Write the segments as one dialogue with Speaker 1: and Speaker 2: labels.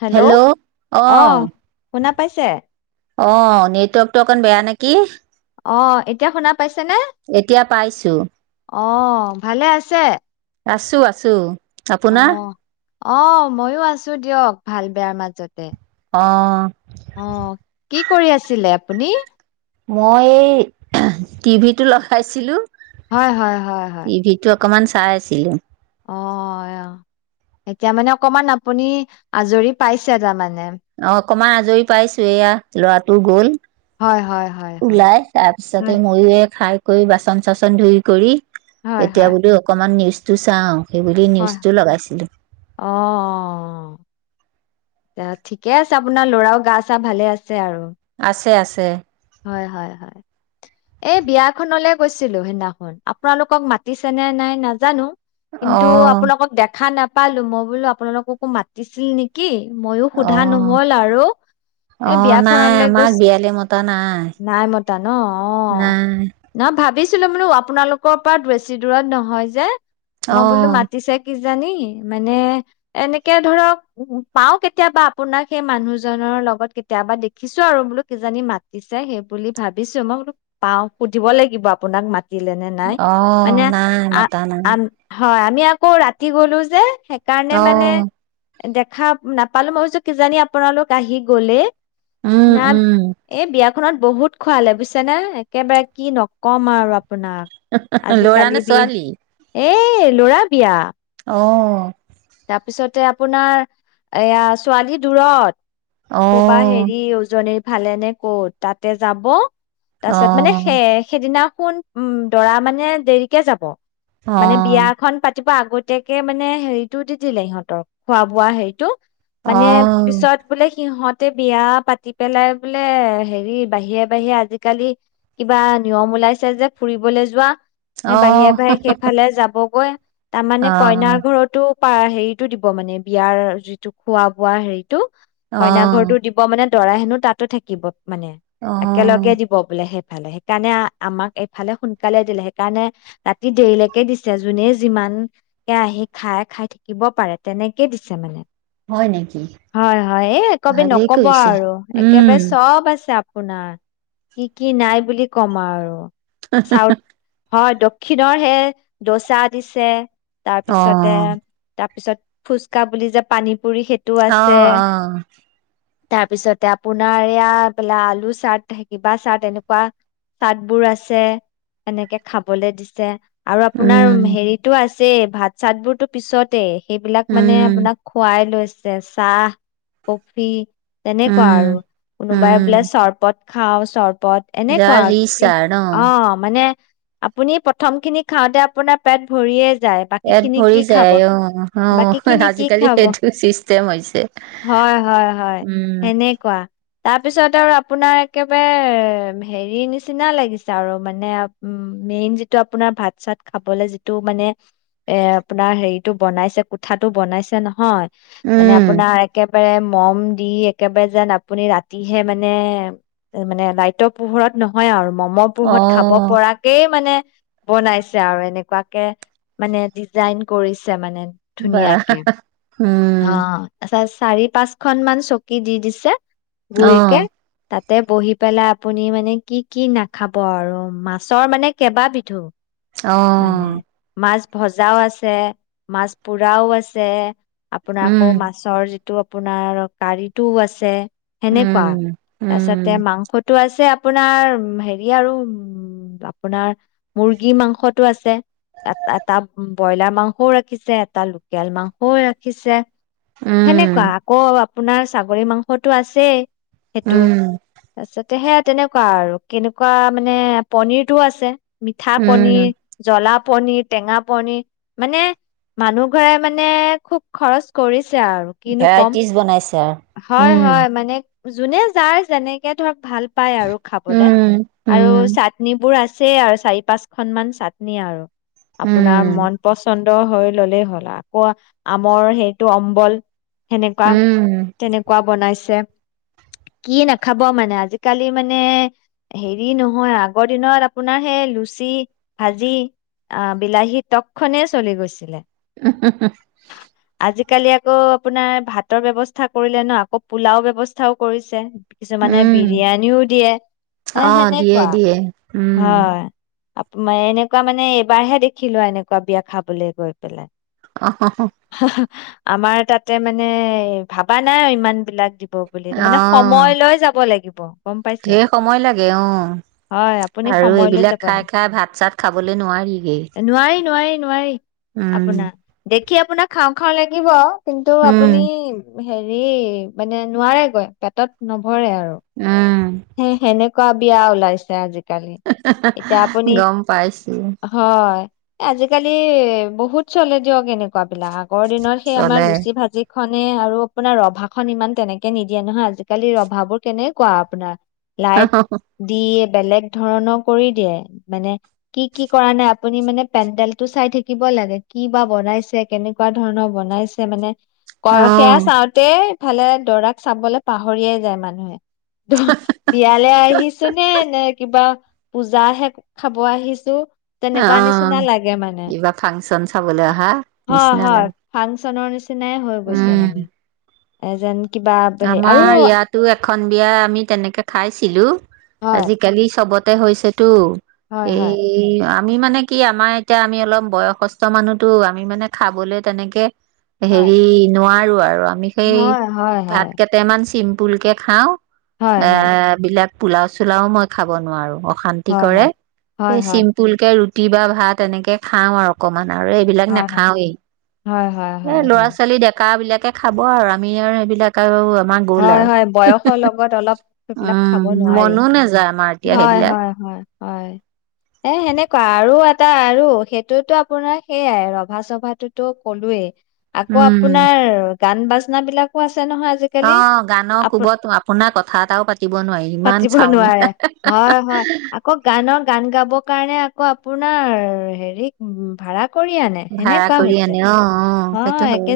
Speaker 1: Hello, অ' শুনা পাইছে?
Speaker 2: অ', নেটৱৰ্কতটো অকন বেয়া নেকি?
Speaker 1: অ', এতিয়া শুনা পাইছে নে?
Speaker 2: এতিয়া পাইছোঁ।
Speaker 1: অ', ভালে আছে?
Speaker 2: আছোঁ আছোঁ।
Speaker 1: অ
Speaker 2: আপোনৰ?
Speaker 1: অ', ময়ো আছোঁ দিয়ক, ভাল বেয়াৰ মাজতে।
Speaker 2: অ'।
Speaker 1: অ', কি কৰি আছিলে আপুনি?
Speaker 2: মই এই টিভিটো লগাইছিলোঁ
Speaker 1: হয় হয় হয় হয়।
Speaker 2: অকমান চাই আছিলোঁ।
Speaker 1: অ', অ', এতিয়া মানে অকমান আপুনি আজৰি পাইছে তাৰমানে?
Speaker 2: অ অকমান আজৰি পাইছোঁ, এয়া ল'ৰাটো গ'ল।
Speaker 1: হয় হয় হয় হয়
Speaker 2: ওলাই, তাৰপিছতে
Speaker 1: হয়
Speaker 2: মইয়ো এই খাই কৰি বাচন চাচন ধুই কৰি
Speaker 1: হয়
Speaker 2: এতিয়া
Speaker 1: হয়
Speaker 2: বোলো অকমান নিউজ টো চাওঁ। সেইবুলি
Speaker 1: হয়
Speaker 2: নিউজটো লগাইছিলোঁ।
Speaker 1: অ অ' ঠিকে আছে আপোনাৰ ল'ৰাও গা চা ভালে আছ [unintelligible] আৰু
Speaker 2: আছে আছে
Speaker 1: হয় হয় হয়। এই বিয়াখনলে গৈছিলোঁ সেইদিনাখন, আপোনালোকক মাতিছে নে নাই নাজানো। কিন্তু আপোনালোকক দেখা নাপ পালো, মই বোলো আপোনালোককো মাতিছিল নেকি? ময়ো
Speaker 2: অ অ
Speaker 1: সোধা নহ'ল আৰু,
Speaker 2: অ
Speaker 1: এই
Speaker 2: নাই
Speaker 1: বিয়াখনলৈ
Speaker 2: আমাক
Speaker 1: গৈছ,
Speaker 2: বিয়ালে মতা নাই
Speaker 1: নাই মতা ন'?
Speaker 2: নাই।
Speaker 1: ছিলো মানো আপোনালোকৰ পৰা বেছি দূৰত নহয় যে। মই
Speaker 2: অ
Speaker 1: বোলো মাতিচে কি কিজানি মানে এনেকে ধৰক উ, পাওঁ কেতিয়াবা আপোনাক সেই মানুহজনৰ লগত, কেতিয়াবা দেখিছোঁ আৰু বোলো কিজানি মাতিছে সেই বুলি ভাবিছোঁ মই সুধ পাওঁ সুধিব লাগিব আপোনাক মাত দিলে নে নাই, মানে
Speaker 2: অ' নাই মতা নাই
Speaker 1: আ-আন হৈ আমি আকৌ ৰাতি গ'লো যে। সেইকাৰণে মানে
Speaker 2: অ'
Speaker 1: দেখা নাপালো মই ভাবিছোঁ কিজানি আপোনালোক আহি গ'লেই।
Speaker 2: উম,
Speaker 1: না,
Speaker 2: উম।
Speaker 1: এই বিয়াখনত বহুত খোৱালে বুজিছ তেনে একেবাৰে কি নকম আৰু আপ
Speaker 2: ল'ৰা নে ছোৱালী?
Speaker 1: এই ল'ৰা বিয়া।
Speaker 2: অ'।
Speaker 1: তাৰপিছতে আপোনাৰ এইয়া ছোৱালী দূৰত। কৰপা
Speaker 2: অ',
Speaker 1: হেৰি উজনী ভালে নে ক'ত তাতে যাব। তাৰপিছত মানে
Speaker 2: অ',
Speaker 1: সে-সেইদিনা সোণ উম, দৰা মানে দেৰিকে যাব।
Speaker 2: অ',
Speaker 1: মানে
Speaker 2: অ'।
Speaker 1: বিয়াখন পাত কেতিয়াবা আগতীয়াকে মানে হেৰি। [unintelligible] দি দিলে সিহঁতক খোৱা বোৱা হেৰিটো। মানে পিছত বোলে সিহঁত তে বিয়া পাতি পেলাই বোলে হেৰি বাহিৰে বাহিৰে আজিকালি, কিবা নিয়ম ওলাইছে যে ফুৰিবলৈ যোৱা। বাহিৰে
Speaker 2: অ',
Speaker 1: বাহিৰে সেইফালে যাবগৈ, তাৰমানে কইনাৰ
Speaker 2: অ',
Speaker 1: ঘৰটো পা হেৰিটো দিব মানে, বিয়াৰ যিটো খোৱা বোৱা হেৰি তু কইনাৰ ঘৰটো
Speaker 2: অ',
Speaker 1: দিব মানে। দৰা হেনো তাতো থাকিব। মানে
Speaker 2: অ',
Speaker 1: একেলগে দিব বোলে সেই ভালেহে সেইকাৰণে আমাক এইফালে সোনকালে দিলে সেইকাৰণে ৰাতি দেৰিলৈকে দিছে জুনে যিমান এয়া আহি খাই খাই থাকিব পাৰে তেনেকৈ দিছে মানে।
Speaker 2: হয় নেকি?
Speaker 1: হয় হয় এ, একবি
Speaker 2: ভালেই
Speaker 1: নক'ব
Speaker 2: কৰিছে
Speaker 1: আৰু
Speaker 2: উম,
Speaker 1: একেবাৰে চব আছে আপ আপোনাৰ কি কি নাই বুলি কম আৰু। চাউথ হয় দক্ষিণৰ হে ধচা দিছে। তাৰপিছতে
Speaker 2: অ',
Speaker 1: তাৰপিছত ফুচকা বুলি যে পানীত
Speaker 2: অ', অ'।
Speaker 1: তাৰপিছতে আপোনাৰ এইয়া বোলা আলু চাট, কিবা চাট এনেকুৱা চাটবোৰ আছে, এনেকে খাবলৈ দিছে। আৰু আপোনাৰ
Speaker 2: উম,
Speaker 1: হেৰিটো আছ ছে ভাত চাতবোৰতো পিছত। তে সেইবিলাক মানে
Speaker 2: উম,
Speaker 1: আপোনাক খোৱাই লৈছে। চাহ কফি। তেনেকুৱা
Speaker 2: উম।
Speaker 1: আৰু কোনোবাই বোলে
Speaker 2: উম,
Speaker 1: চৰৱত খাওঁ চ বদ
Speaker 2: যাৰ
Speaker 1: এনেকুৱা আৰু
Speaker 2: ইচ্ছা
Speaker 1: যি
Speaker 2: ন?
Speaker 1: অ' মানে আপুনি প্ৰথমখিনি খাওঁতে আপোনাৰ পেট ভৰিয়ে যায়
Speaker 2: পেট
Speaker 1: বাকীখিনি
Speaker 2: ভৰি
Speaker 1: কি
Speaker 2: যায়
Speaker 1: খাব।
Speaker 2: অ'
Speaker 1: বাকী খিনি
Speaker 2: হ'
Speaker 1: কি
Speaker 2: আজিকালি
Speaker 1: খাব
Speaker 2: সেইটো চিষ্টেম হৈছে,
Speaker 1: হয়,
Speaker 2: উম।
Speaker 1: তাৰ পিছত আৰু আপোনাৰ একেবাৰে হেৰি নিচিনা লাগিছে আৰু মানে উম, মেইন যিটো আপোনাৰ ভাত চাত খাবলে যিটো মানে এ, আপোনাৰ হেৰি বনাইছে কোঠাটো বনাইছে নহয়। মানে
Speaker 2: উম
Speaker 1: আপোনাৰ একে একেবাৰে ম'ম দি একেবাৰে যেন আপুনি ৰাতিহে মানে, মানে লাইটৰ পোহৰত নহয় আৰু ম'মৰ পোহৰত খাব
Speaker 2: অহ
Speaker 1: পৰাকেই মানে। বনাইছে আৰু এনেকুৱাকে মানে ডিজাইন কৰিছ মানে। ধুনীয়াকে।
Speaker 2: [unintelligible]
Speaker 1: হা, [inaudible] চাৰি পাঁচখন মান চকী দি দিছে।
Speaker 2: অহ
Speaker 1: গুলকে, তাত তাতে বহি পেলাই আপুনি মানে কি কি নাখাব আৰু মাছৰমানে কেইবাবিধো। মানে মাছ
Speaker 2: অহ।
Speaker 1: ভজাও আছে, মাছ পুৰাও আছে। আপোনাৰ
Speaker 2: উম
Speaker 1: আকৌ মাছৰ যি টো আপোনাৰ অলপ কাৰিটোও আছে। সেনেকোৱা,
Speaker 2: উম
Speaker 1: তাৰপিছতে
Speaker 2: উম
Speaker 1: মাংসত [unintelligible] আছে আপোনাৰ হেৰি আৰু আপোনাৰ মুৰ্গী মাংসটো আছে। এট-এটা উম ব্ৰইলাৰ মাংসও ৰাখিছে এটা লোকেল মাংসও [inaudible] ৰাখিছে। সেনেকোৱা
Speaker 2: উম
Speaker 1: আকৌ আপোনাৰ ছাগলী মাংসটো আছেই। সেইটো,
Speaker 2: উম
Speaker 1: তাৰ পিছতে সেয়া তেনেকুৱা আৰু। কেনেকুৱা মানে পনিৰটো আছে। মিঠা
Speaker 2: উম
Speaker 1: পনিৰ জ্বলা পনিৰ টেঙা পনিৰ, মানে মানুহ ঘৰে মানে খুব খৰচ কৰি
Speaker 2: ভেৰাইটিজ বনাইছে।
Speaker 1: হয়
Speaker 2: উম
Speaker 1: হয় মানে যোনে যাৰ যেনেকে ধৰক ভাল পায় আৰু খাবলে আৰু
Speaker 2: উম
Speaker 1: চাটনি বোৰ আছে [unintelligible] আৰু চাৰি পাঁচ খন মান চাটনি আৰু। আপোনাৰ
Speaker 2: উম
Speaker 1: মন পচন্দ হৈ ল'লেই হ'ল আৰু আকৌ আমৰ সেইটো অম্বল সেনেকুৱা।
Speaker 2: উম উম
Speaker 1: তেনেকুৱা বনাইছে। কি নাখাব মানে আজিকালি মানে, হেৰি নহয় আগৰ দিনত আপোনাৰ সেই লুচি ভাজি আ, বিলাহী টক খনেই চলি গৈছিলে।
Speaker 2: উম
Speaker 1: আজিকালি আকৌ আপোনাৰ ভাতৰ ব্যৱ স্থা কৰিলে ন' আকৌ পোলাও ব্যৱস্থাও কৰিছে। কিছুমানে বিৰিয়ানিও দিয়ে। এ,
Speaker 2: অ দিয়ে
Speaker 1: সেনেকুৱা,
Speaker 2: দিয়ে উম
Speaker 1: হয়। মে এনেকুৱা মানে এবাৰহে দেখিলো এনেকুৱা বিয়া খাবলে গৈ পেলাই।
Speaker 2: অ
Speaker 1: হা হা। আমাৰ তাতে মানে ভাবা নাই ইমানবিলাক বুলি তাৰ
Speaker 2: অ
Speaker 1: মানে সময় লৈ যাব লাগিব। [inaudible]
Speaker 2: ঢেৰ সময় লাগে অ',
Speaker 1: হয়, আপুনি
Speaker 2: আৰু
Speaker 1: সময় লৈ যাব
Speaker 2: এইবিলাক
Speaker 1: লাগে।
Speaker 2: খাই খাই ভাত চাত খাবলে নোৱাৰিগেই,
Speaker 1: নোৱাৰি, নোৱাৰি,
Speaker 2: উম।
Speaker 1: কি আপোনাক খাওঁ খাওঁ লাগিব। কিন্তু
Speaker 2: উম
Speaker 1: আপুনি হেৰি, মানে নোৱাৰেগৈ পেটত [inaudible]
Speaker 2: উম।
Speaker 1: সেই সেনেকুৱা বিয়া ওলাইছে আজি কালি এতিয়া আপুনি,
Speaker 2: গম পাইছো
Speaker 1: হয়। এ, আজিকালি বহুত চলে দিয়ক এনেকুৱা। বিলাক আগৰ দিনত সেই আমাৰ
Speaker 2: চলে
Speaker 1: লুচি ভাজি খনে আৰু আৰু আপোনাৰ ৰভা খন ইমান তেনেকে নিদিয়ে নহয় আজিকালি ৰভাবোৰ কেনেকুৱা আপোনাৰ।
Speaker 2: অ
Speaker 1: লাইট দিয়ে, বেলেগ ধৰণৰ কৰি দিয়ে, মানে কি কি কৰা নাই আপুনি মানে পেণ্ডেল টো চাই থাকিব লাগে, কি বা বনাইছে, কেনেকুৱা ধৰণৰ বনাইছে মানে।
Speaker 2: অ।
Speaker 1: এ ইফালে দৰাক চাবলৈ পাহৰিয়াই যায় মানুহে। বিয়ালৈ আহিছো নে নে কিবা পূজাহে খাব আহিছোঁ।
Speaker 2: অ, ইবাৰ ফাংচন চাবলৈ অহা নিচিনালৈ।
Speaker 1: চনৰ নিচি তেনেই হৈ গৈছে মানে। এজন।
Speaker 2: আমাৰ ইয়াতো এখন বিয়া আমি তেনেকে খাইছিলোঁ,
Speaker 1: হয়
Speaker 2: আজিকালি চবত তে হৈছে। টো,
Speaker 1: হয়
Speaker 2: এই,
Speaker 1: হয়
Speaker 2: আ আমি মানে কি আমাৰ এতিয়া আমি অলপ বয়সস্থ মানুহতো আমি মানে খাবলে তেনেকে
Speaker 1: হয়
Speaker 2: হেৰি নোৱাৰ [unintelligible]
Speaker 1: হয় হয়।
Speaker 2: ভাত
Speaker 1: হয়
Speaker 2: কেটেমান চিম ফুলকে খাওঁ।
Speaker 1: হয়
Speaker 2: অ,
Speaker 1: হয়
Speaker 2: বিলাক। পোলাও চোলাও মই খাব নোৱাৰো অ শান্তি
Speaker 1: হয় হয়
Speaker 2: কৰে,
Speaker 1: হয়
Speaker 2: সেই
Speaker 1: হয়
Speaker 2: চিম্পুলকে ৰু কিবা ভাত এনেকে খাওঁ আৰু অকণমান। আৰু এইবিলাক
Speaker 1: হয়
Speaker 2: নেখাওৱেই,
Speaker 1: হয় হয়
Speaker 2: এ
Speaker 1: হয় হয়
Speaker 2: ল'ৰা ছোৱালী ডেকা বিলাক এ খাব আৰু আমি আৰু সেইবিলাক কাৰু আ
Speaker 1: হয়, হয় বয়সৰ লগত অলপ সেইবিলাক
Speaker 2: উম
Speaker 1: খাব নোৱাৰি,
Speaker 2: মনো নাযায় আমাৰ এতিয়া
Speaker 1: হয়,
Speaker 2: সেইবিলাক
Speaker 1: হয়, হয়, হয়, এ সেনেকুৱা আৰু আৰু সেইটোতো আপোনাৰ সেইয়াই ৰভা চভাতোতো ক'লোৱেই। আকৌ
Speaker 2: উম
Speaker 1: আপোনাৰ গান বাজনা বিলাকো আছে নহয়
Speaker 2: অ
Speaker 1: আজিকালি।
Speaker 2: গানৰ
Speaker 1: আপো
Speaker 2: কোবত আপোনাৰ কথা এটাও পাতিব নোৱাৰি, ইমান
Speaker 1: পাতিব
Speaker 2: চাওন।
Speaker 1: ন' গান গাব কাৰণে আকৌ আপোনাৰ হেৰি ভাড়া কৰি আনে
Speaker 2: ভাড়া
Speaker 1: সেনেকুৱা
Speaker 2: কৰি
Speaker 1: হৈছে।
Speaker 2: আনে অ সেইটো
Speaker 1: অ',
Speaker 2: হয়
Speaker 1: একে,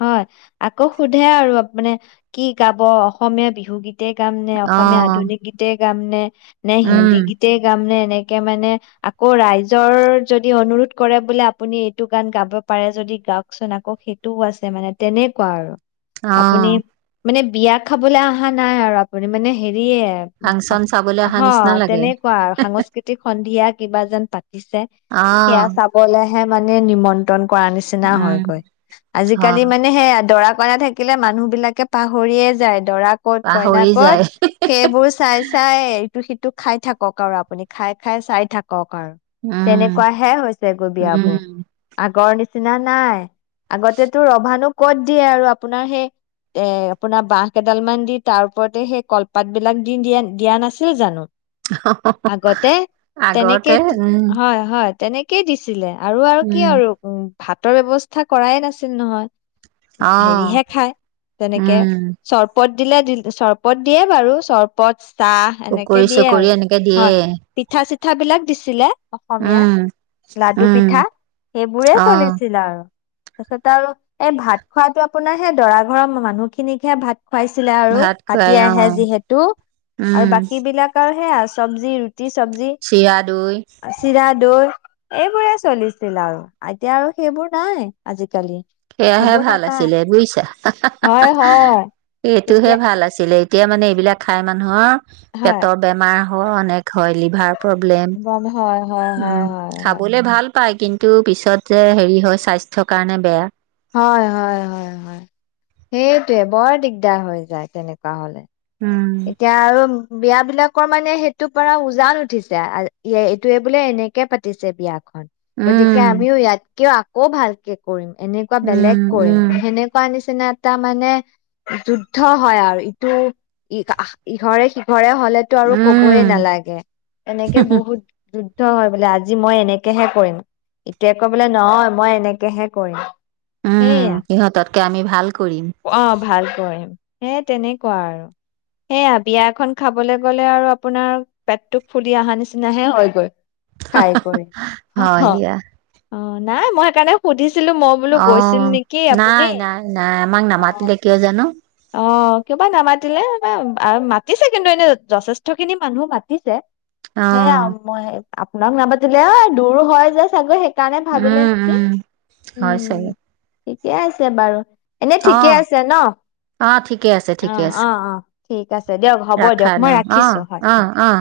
Speaker 1: হয় আকৌ সোধে আৰু আপ মানে কি গাব অসমীয়া বিহুগীত গীতে গাম নে
Speaker 2: অ
Speaker 1: অসমীয়া আধুনিক গীতে গামনে নে
Speaker 2: উম
Speaker 1: হিন্দী গীতে গাম নে এনেকে মানে আকৌ ৰাইজৰ যদি অনুৰোধ কৰে বোলে আপুনি এইটো গান গাব পাৰে যদি গাওকচোন আকৌ সেইটোও আছে মানে তেনেকুৱা আৰু আপুনি
Speaker 2: আহ
Speaker 1: মানে বিয়া খাবলৈ অহা নাই আৰু আপুনি মানে হেৰি দিয়ে উপা
Speaker 2: ফাংচন চাবলৈ অহা
Speaker 1: অহ
Speaker 2: নিচিনা লাগে
Speaker 1: তেনেকুৱা আ সাংস্কৃতিক সন্ধিয়া কিবা যেন পাত পিছে
Speaker 2: অ
Speaker 1: সেয়া চাবলে হে মানে নিমন্ত্ৰণ, কোৱা নিচিনা
Speaker 2: উম
Speaker 1: হয়গৈ আজি কালি
Speaker 2: হয়
Speaker 1: মানে সেয়ে দৰা পায় থাকিলে মানুহ বিলাকে পাহৰিয়ে যায়। দৰা কত কইনা
Speaker 2: পাহৰি
Speaker 1: কত
Speaker 2: যায়
Speaker 1: সেইবোৰ চাই চাইয়ে, ইটো সেইটো খাই থাকক আৰু আপুনি খাই খাই চাই থাকক
Speaker 2: উম
Speaker 1: তেনেকুৱা হে হৈছে গৈ বিয়া
Speaker 2: উম
Speaker 1: বোৰ আগৰ নিচিনা, নিচিনা নাই আগতেতো ৰভানো ক'ত দিয়ে আৰু আপোনাৰ সেই এ, আপোনাৰ বাঁহ কেইডাল মান দি তাৰ ওপৰতে সেই কলপাতবিলাক দি-দিয়া দিয়া নাছিল জানো। আগতে
Speaker 2: আগতে
Speaker 1: তেনেকেই তিত
Speaker 2: উম
Speaker 1: হয় হয়। তেনেকেই দিছি লে আৰু আৰু
Speaker 2: উম
Speaker 1: কি আৰু উম। ভাতৰ ব্যৱস্থা কৰায় নাছিল নহয়।
Speaker 2: অ
Speaker 1: হেৰিহে খায়। তেনেকে,
Speaker 2: উম
Speaker 1: চৰ পত দিলে দি-চৰপত দিয়ে বাৰু চৰপত চাহ এনেকে
Speaker 2: পকৰী
Speaker 1: দিয়ে আৰু
Speaker 2: চকৰি এনেকে দিয়ে
Speaker 1: হয়, পিঠা চি পিঠাবিলাক দিছিলে। অসমীয়া,
Speaker 2: উম
Speaker 1: লাডু
Speaker 2: উম
Speaker 1: পিঠা সেইবোৰে
Speaker 2: অ
Speaker 1: চলিছিল আৰু। পিছতে আৰু এই ভাত খোৱাটো আপোনাৰ হে দৰা ঘৰৰ মানুহখিনিকহে ভাত খুৱাইছিলে আৰু
Speaker 2: ভাত খুৱাই
Speaker 1: হাতী
Speaker 2: অ
Speaker 1: আহে যিহেতু আৰু
Speaker 2: উম
Speaker 1: বাকীবিলাকৰ সেই আৰ চব্জিৰ ৰুটি চব্জি,
Speaker 2: চিৰা দৈ
Speaker 1: চিৰা, দৈ এইবোৰে চলিছিল আৰু এতিয়া আৰু সেইবোৰ নাই আজিকালি।
Speaker 2: সাইয়াহে ভাল আছিলে বুজিছা।
Speaker 1: হয়-হয়
Speaker 2: সেইটোহে
Speaker 1: তেতিয়া
Speaker 2: ভাল আছিলে এতিয়া মানে এইবিলাক খাই মানুহৰ
Speaker 1: হয়
Speaker 2: পেটৰ বেমাৰ। অনেক হয় লিভাৰ প্ৰব্লেম।
Speaker 1: গম হয় হয় হয়
Speaker 2: উম
Speaker 1: হয় হয়
Speaker 2: খাবলৈ ভাল। ভাল পাই কিন্তু পিছত যে হেৰি হয় স্বাস্থ্য কাৰণে বেয়া।
Speaker 1: হয়-হয়-হয়-হয় হাইটোৱাই বৰ দিগদাৰ হৈ যায় তেনেকুৱা হলে।
Speaker 2: উম
Speaker 1: এতিয়া আৰু বিয় বিলাকৰ মানে হাঁহটো পাৰ উজান উঠিছে এইটোয়ে বোলে এনেকে হে পাতিছে এতিয়া। গতিকে
Speaker 2: উম
Speaker 1: আমিও যাতকেও ও ভালকে কৰিম। যেনেকুৱা বেলেগ
Speaker 2: উম
Speaker 1: কৰিম
Speaker 2: উম
Speaker 1: যেনেকুৱা নিচিনা তেনে এটা মানে যুদ্ধ হয় আৰু ইটো ই অ' ইঘৰে সিঘৰে হলেটো আৰু
Speaker 2: উম
Speaker 1: কবই নালাগে এনেকে বহুত যুদ্ধ হয় বোলে আজি মই এনেকেহে কৰিম ইটোৱাই কয় বোলে নহয় মই এনেকেহে কৰিম।
Speaker 2: উম
Speaker 1: সেইয়া
Speaker 2: শীহঁততকে আমি ভাল কৰিম।
Speaker 1: হে তেনেকুৱা আৰু। হইয়া বিয়া এখন খাবলৈ গলে আৰু আপোনাৰ পেটটো ফুলি অহা নিচিনাহে হে হৈ গৈ।
Speaker 2: হয় দিয়া।
Speaker 1: অ' নাই মই হাইকৰ্ণে সুধিছোঁ।
Speaker 2: অ' নাই-নাই-নাই আমাক নামাতিলে কিও জানো।
Speaker 1: কিওবা নমা। মাতিলে মাতিছে কিন্তু এনে যথেষ্ট খিনি মানুহ মাতিছে। হইয়া
Speaker 2: অ',
Speaker 1: মই হে আপোনাক নাপাতিলে এই দুৰাও হয় যে হৈ কানে ভাবিলে
Speaker 2: উম,
Speaker 1: নেকি
Speaker 2: উম, হয়
Speaker 1: উম।
Speaker 2: চাগে
Speaker 1: ঠিকে আছে বাৰু। এনে ঠিকে
Speaker 2: অ'
Speaker 1: আছে ন
Speaker 2: অ' ঠিকে আছে
Speaker 1: অ
Speaker 2: ঠিকে আছে।
Speaker 1: অ অ ঠিক। আছে দিয়ক হ'ব দিয়ক
Speaker 2: ৰাখা না
Speaker 1: মই ৰাখিছো
Speaker 2: অ'
Speaker 1: হয় হয়
Speaker 2: অ' অ'।